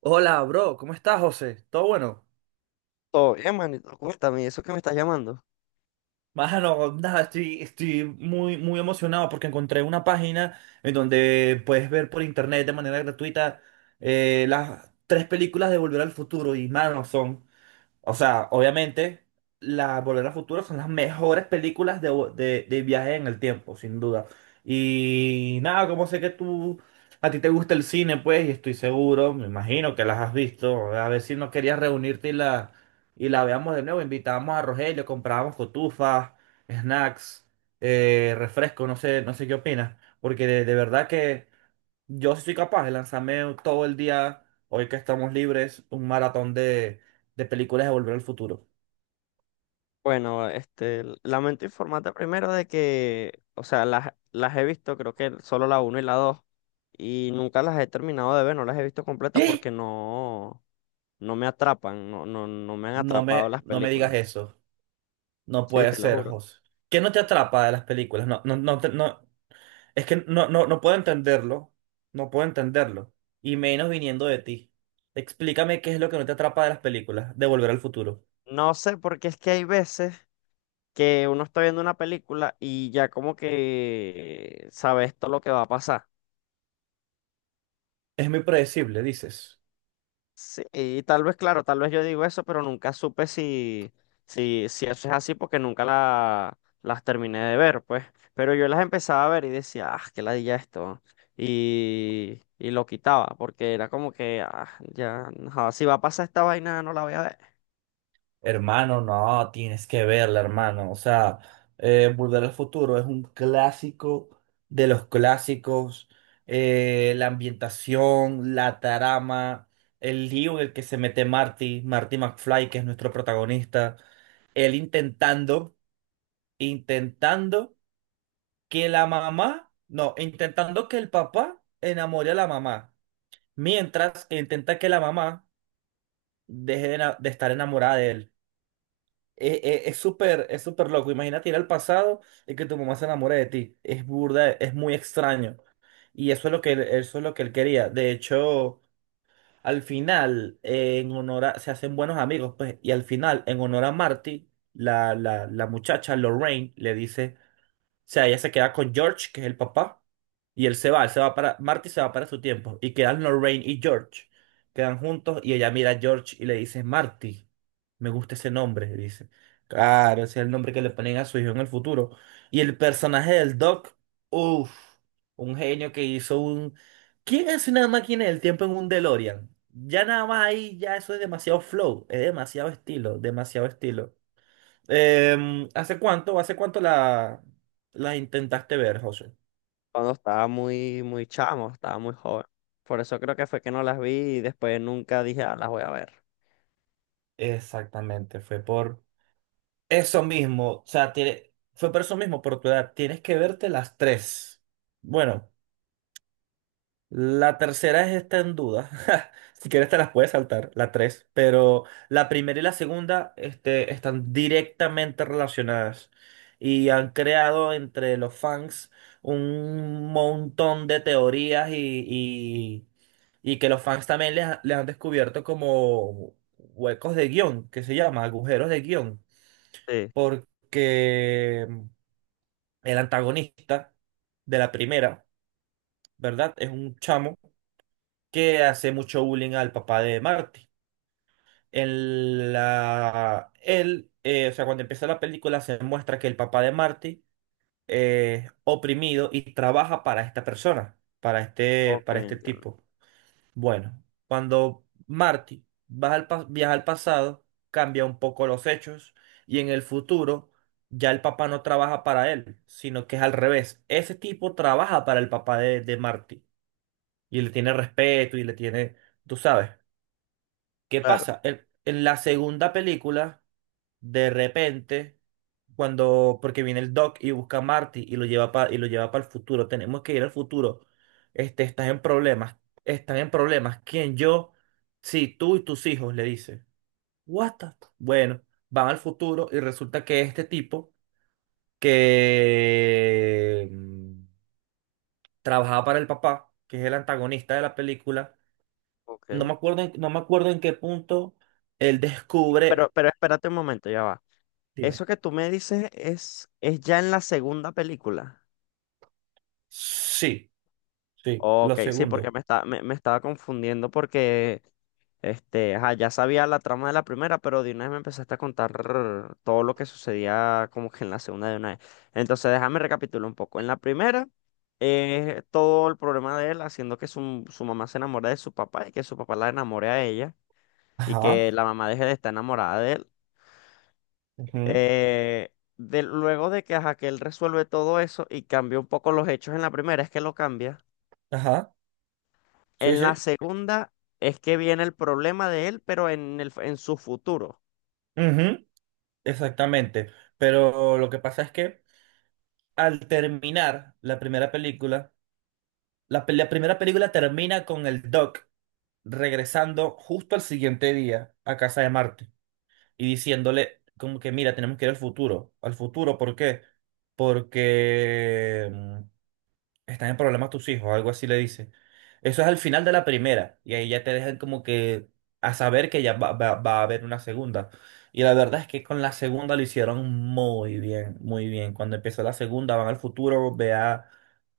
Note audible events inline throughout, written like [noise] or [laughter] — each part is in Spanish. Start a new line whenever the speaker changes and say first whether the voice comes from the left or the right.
right: Hola, bro, ¿cómo estás, José? ¿Todo bueno?
left: Todo bien, manito. Cuéntame, ¿eso que me estás llamando?
right: Mano, nada, estoy muy, muy emocionado porque encontré una página en donde puedes ver por internet de manera gratuita las tres películas de Volver al Futuro y, mano, son. O sea, obviamente, las Volver al Futuro son las mejores películas de viaje en el tiempo, sin duda. Y nada, como sé que tú, a ti te gusta el cine, pues, y estoy seguro, me imagino que las has visto. A ver si no querías reunirte y y la veamos de nuevo. Invitábamos a Rogelio, comprábamos cotufas, snacks, refresco, no sé qué opinas. Porque de verdad que yo sí soy capaz de lanzarme todo el día, hoy que estamos libres, un maratón de películas de Volver al Futuro.
left: Bueno, lamento informarte primero de que, o sea, las he visto, creo que solo la uno y la 2 y nunca las he terminado de ver, no las he visto completas
right: ¿Qué?
left: porque no, no me atrapan, no, no, no me han atrapado las
right: No me digas
left: películas.
right: eso. No
left: Sí,
right: puede
left: te lo
right: ser,
left: juro.
right: José. ¿Qué no te atrapa de las películas? No, no, no, no. Es que no, no, no puedo entenderlo. No puedo entenderlo. Y menos viniendo de ti. Explícame qué es lo que no te atrapa de las películas de Volver al Futuro.
left: No sé, porque es que hay veces que uno está viendo una película y ya como que sabe esto lo que va a pasar.
right: Es muy predecible, dices.
left: Sí, y tal vez, claro, tal vez yo digo eso, pero nunca supe si eso es así porque nunca las terminé de ver, pues. Pero yo las empezaba a ver y decía, ah, qué ladilla esto. Y lo quitaba porque era como que, ah, ya, no, si va a pasar esta vaina, no la voy a ver.
right: Hermano, no, tienes que verla, hermano. O sea, Volver al Futuro es un clásico de los clásicos. La ambientación, la trama, el lío en el que se mete Marty, Marty McFly, que es nuestro protagonista. Él intentando que la mamá, no, intentando que el papá enamore a la mamá, mientras intenta que la mamá deje de estar enamorada de él. Es súper loco. Imagínate ir al pasado y que tu mamá se enamore de ti. Es burda, es muy extraño. Y eso es lo que él, eso es lo que él quería. De hecho, al final, en honor se hacen buenos amigos, pues, y al final, en honor a Marty, la muchacha Lorraine le dice sea, ella se queda con George, que es el papá, y él se va para, Marty se va para su tiempo, y quedan Lorraine y George, quedan juntos, y ella mira a George y le dice, Marty, me gusta ese nombre, le dice. Claro, ese es el nombre que le ponen a su hijo en el futuro. Y el personaje del Doc, uff, un genio que hizo un... ¿Quién es una máquina del tiempo en un DeLorean? Ya nada más ahí, ya eso es demasiado flow, es demasiado estilo, demasiado estilo. Hace cuánto la intentaste ver, José?
left: Cuando estaba muy, muy chamo, estaba muy joven. Por eso creo que fue que no las vi y después nunca dije, ah, las voy a ver.
right: Exactamente, fue por eso mismo, o sea, fue por eso mismo, por tu edad. Tienes que verte las tres. Bueno. La tercera es esta en duda. [laughs] Si quieres te las puedes saltar, la tres. Pero la primera y la segunda, este, están directamente relacionadas. Y han creado entre los fans un montón de teorías y que los fans también les han descubierto como huecos de guión, que se llama agujeros de guión.
left: Sí,
right: Porque el antagonista de la primera, ¿verdad? Es un chamo que hace mucho bullying al papá de Marty. En la, él, o sea, cuando empieza la película se muestra que el papá de Marty es oprimido y trabaja para esta persona,
left: ok,
right: para este
left: entiendo.
right: tipo. Bueno, cuando Marty viaja al pasado, cambia un poco los hechos y en el futuro ya el papá no trabaja para él, sino que es al revés. Ese tipo trabaja para el papá de Marty y le tiene respeto y le tiene, tú sabes. ¿Qué
left: Claro,
right: pasa? En la segunda película, de repente, cuando, porque viene el Doc y busca a Marty y lo lleva para y lo lleva para el futuro, tenemos que ir al futuro. Este, estás en problemas, están en problemas. ¿Quién? Yo, sí, tú y tus hijos, le dice. What the- Bueno, van al futuro y resulta que este tipo que trabajaba para el papá, que es el antagonista de la película,
left: ok.
right: no me acuerdo en qué punto él
left: Pero,
right: descubre.
left: pero espérate un momento, ya va.
right: Dime.
left: Eso que tú me dices es ya en la segunda película.
right: Sí, sí, lo
left: Ok, sí, porque
right: segundo.
left: me estaba confundiendo porque ajá, ya sabía la trama de la primera, pero de una vez me empezaste a contar todo lo que sucedía como que en la segunda de una vez. Entonces, déjame recapitular un poco. En la primera, todo el problema de él haciendo que su mamá se enamore de su papá y que su papá la enamore a ella y
right: Ajá.
left: que la mamá deje de estar enamorada de él.
right: Ujú.
left: Eh, luego de que, ajá, que él resuelve todo eso y cambia un poco los hechos en la primera, es que lo cambia.
right: Ajá, sí,
left: En la
right: sí.
left: segunda es que viene el problema de él, pero en su futuro.
right: Ujú. Exactamente. Pero lo que pasa es que al terminar la primera película, la primera película termina con el Doc regresando justo al siguiente día a casa de Marte y diciéndole como que, mira, tenemos que ir al futuro. ¿Al futuro por qué? Porque... Están en problemas tus hijos, algo así le dice. Eso es al final de la primera, y ahí ya te dejan como que a saber que ya va a haber una segunda. Y la verdad es que con la segunda lo hicieron muy bien, muy bien. Cuando empezó la segunda, van al futuro,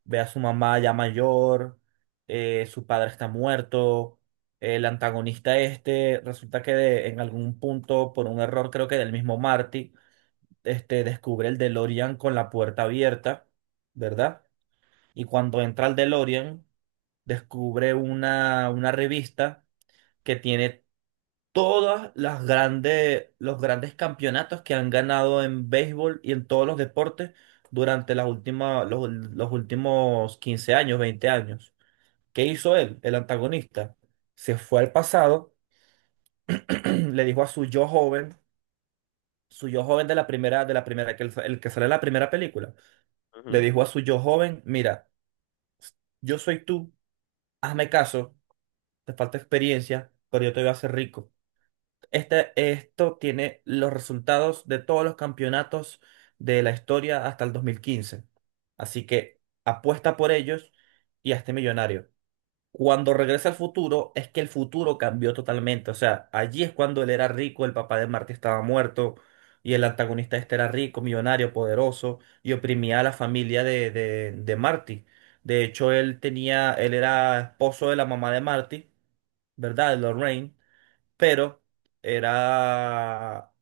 right: ve a su mamá ya mayor, su padre está muerto, el antagonista este, resulta que en algún punto, por un error creo que del mismo Marty, este, descubre el DeLorean con la puerta abierta, ¿verdad? Y cuando entra al DeLorean, descubre una revista que tiene todas las grandes, los grandes campeonatos que han ganado en béisbol y en todos los deportes durante las últimas, los últimos 15 años, 20 años. ¿Qué hizo él, el antagonista? Se fue al pasado, [clears throat] le dijo a su yo joven de la primera, que el que sale en la primera película, le
left: Ujú.
right: dijo a su yo joven, mira, yo soy tú, hazme caso. Te falta experiencia, pero yo te voy a hacer rico. Este, esto tiene los resultados de todos los campeonatos de la historia hasta el 2015. Así que apuesta por ellos y a este millonario. Cuando regresa al futuro, es que el futuro cambió totalmente. O sea, allí es cuando él era rico, el papá de Marty estaba muerto y el antagonista este era rico, millonario, poderoso y oprimía a la familia de Marty. De hecho, él tenía, él era esposo de la mamá de Marty, ¿verdad? De Lorraine, pero era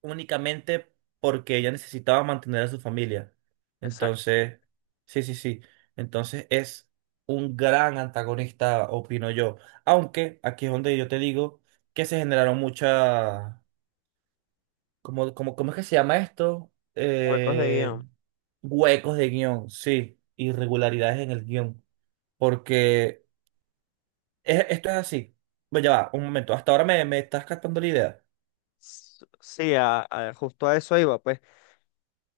right: únicamente porque ella necesitaba mantener a su familia.
left: Exacto.
right: Entonces, sí, sí, sí. Entonces es un gran antagonista, opino yo. Aunque aquí es donde yo te digo que se generaron muchas, ¿cómo es que se llama esto?
left: Huecos de guión.
right: Huecos de guión, sí, irregularidades en el guión. Porque esto es así. Bueno, ya va, un momento. Hasta ahora me estás captando la idea.
left: Sí, justo a eso iba, pues.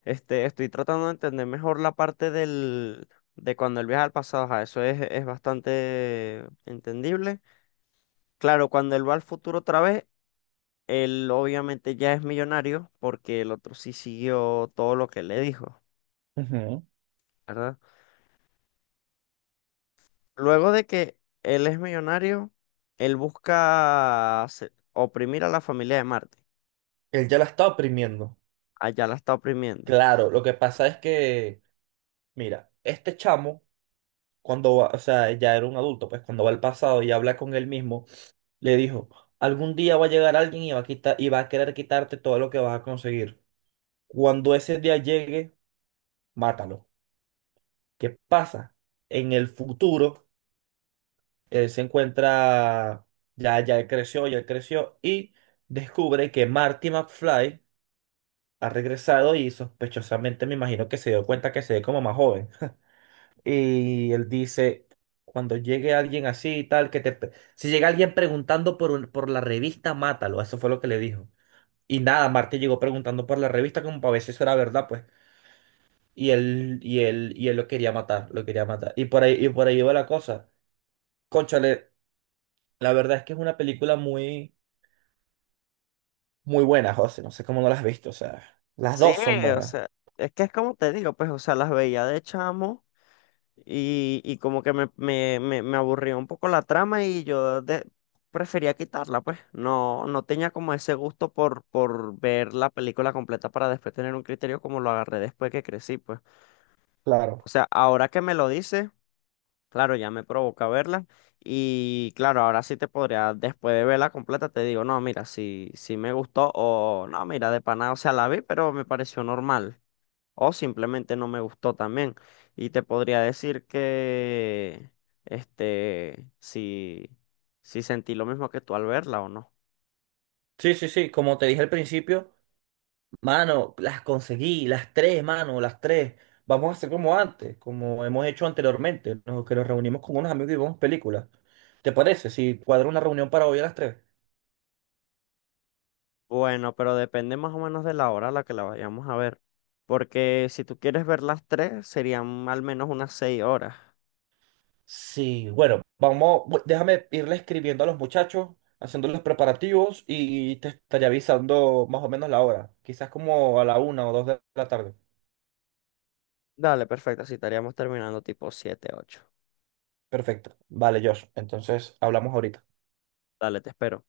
left: Estoy tratando de entender mejor la parte de cuando él viaja al pasado. Ajá, eso es bastante entendible. Claro, cuando él va al futuro otra vez, él obviamente ya es millonario porque el otro sí siguió todo lo que le dijo,
right: Ujú.
left: ¿verdad? Luego de que él es millonario, él busca oprimir a la familia de Marte.
right: Él ya la está oprimiendo.
left: Allá la está oprimiendo.
right: Claro, lo que pasa es que, mira, este chamo, cuando va, o sea, ya era un adulto, pues cuando va al pasado y habla con él mismo, le dijo, algún día va a llegar alguien y va a quitar, y va a querer quitarte todo lo que vas a conseguir. Cuando ese día llegue, mátalo. ¿Qué pasa? En el futuro, él se encuentra, ya, ya él creció y descubre que Marty McFly ha regresado y sospechosamente me imagino que se dio cuenta que se ve como más joven. Y él dice, cuando llegue alguien así y tal, que te... Si llega alguien preguntando por, por la revista, mátalo. Eso fue lo que le dijo. Y nada, Marte llegó preguntando por la revista como para ver si eso era verdad, pues. Y él, y él, y él lo quería matar, lo quería matar. Y por ahí va la cosa. Cónchale, la verdad es que es una película muy, muy buena, José. No sé cómo no la has visto, o sea, las
left: Sí,
right: dos son
left: o
right: buenas,
left: sea, es que es como te digo, pues, o sea, las veía de chamo. Y como que me aburrió un poco la trama y yo prefería quitarla, pues. No, no tenía como ese gusto por ver la película completa para después tener un criterio como lo agarré después que crecí, pues.
right: claro.
left: O sea, ahora que me lo dice, claro, ya me provoca verla. Y claro, ahora sí te podría, después de verla completa, te digo, no, mira, si me gustó o no, mira, de pana, o sea, la vi, pero me pareció normal o simplemente no me gustó también. Y te podría decir que, este, si, si sentí lo mismo que tú al verla o no.
right: Sí, sí, sí, como te dije al principio. Mano, las conseguí, las tres, mano, las tres. Vamos a hacer como antes, como hemos hecho anteriormente, ¿no? Que nos reunimos con unos amigos y vemos películas. ¿Te parece? Si cuadro una reunión para hoy a las tres.
left: Bueno, pero depende más o menos de la hora a la que la vayamos a ver. Porque si tú quieres ver las tres, serían al menos unas 6 horas.
right: Sí, bueno, déjame irle escribiendo a los muchachos, haciendo los preparativos y te estaré avisando más o menos la hora. Quizás como a la una o dos de la tarde.
left: Dale, perfecto, así estaríamos terminando tipo siete, ocho.
right: Perfecto. Vale, Josh. Entonces hablamos ahorita.
left: Dale, te espero.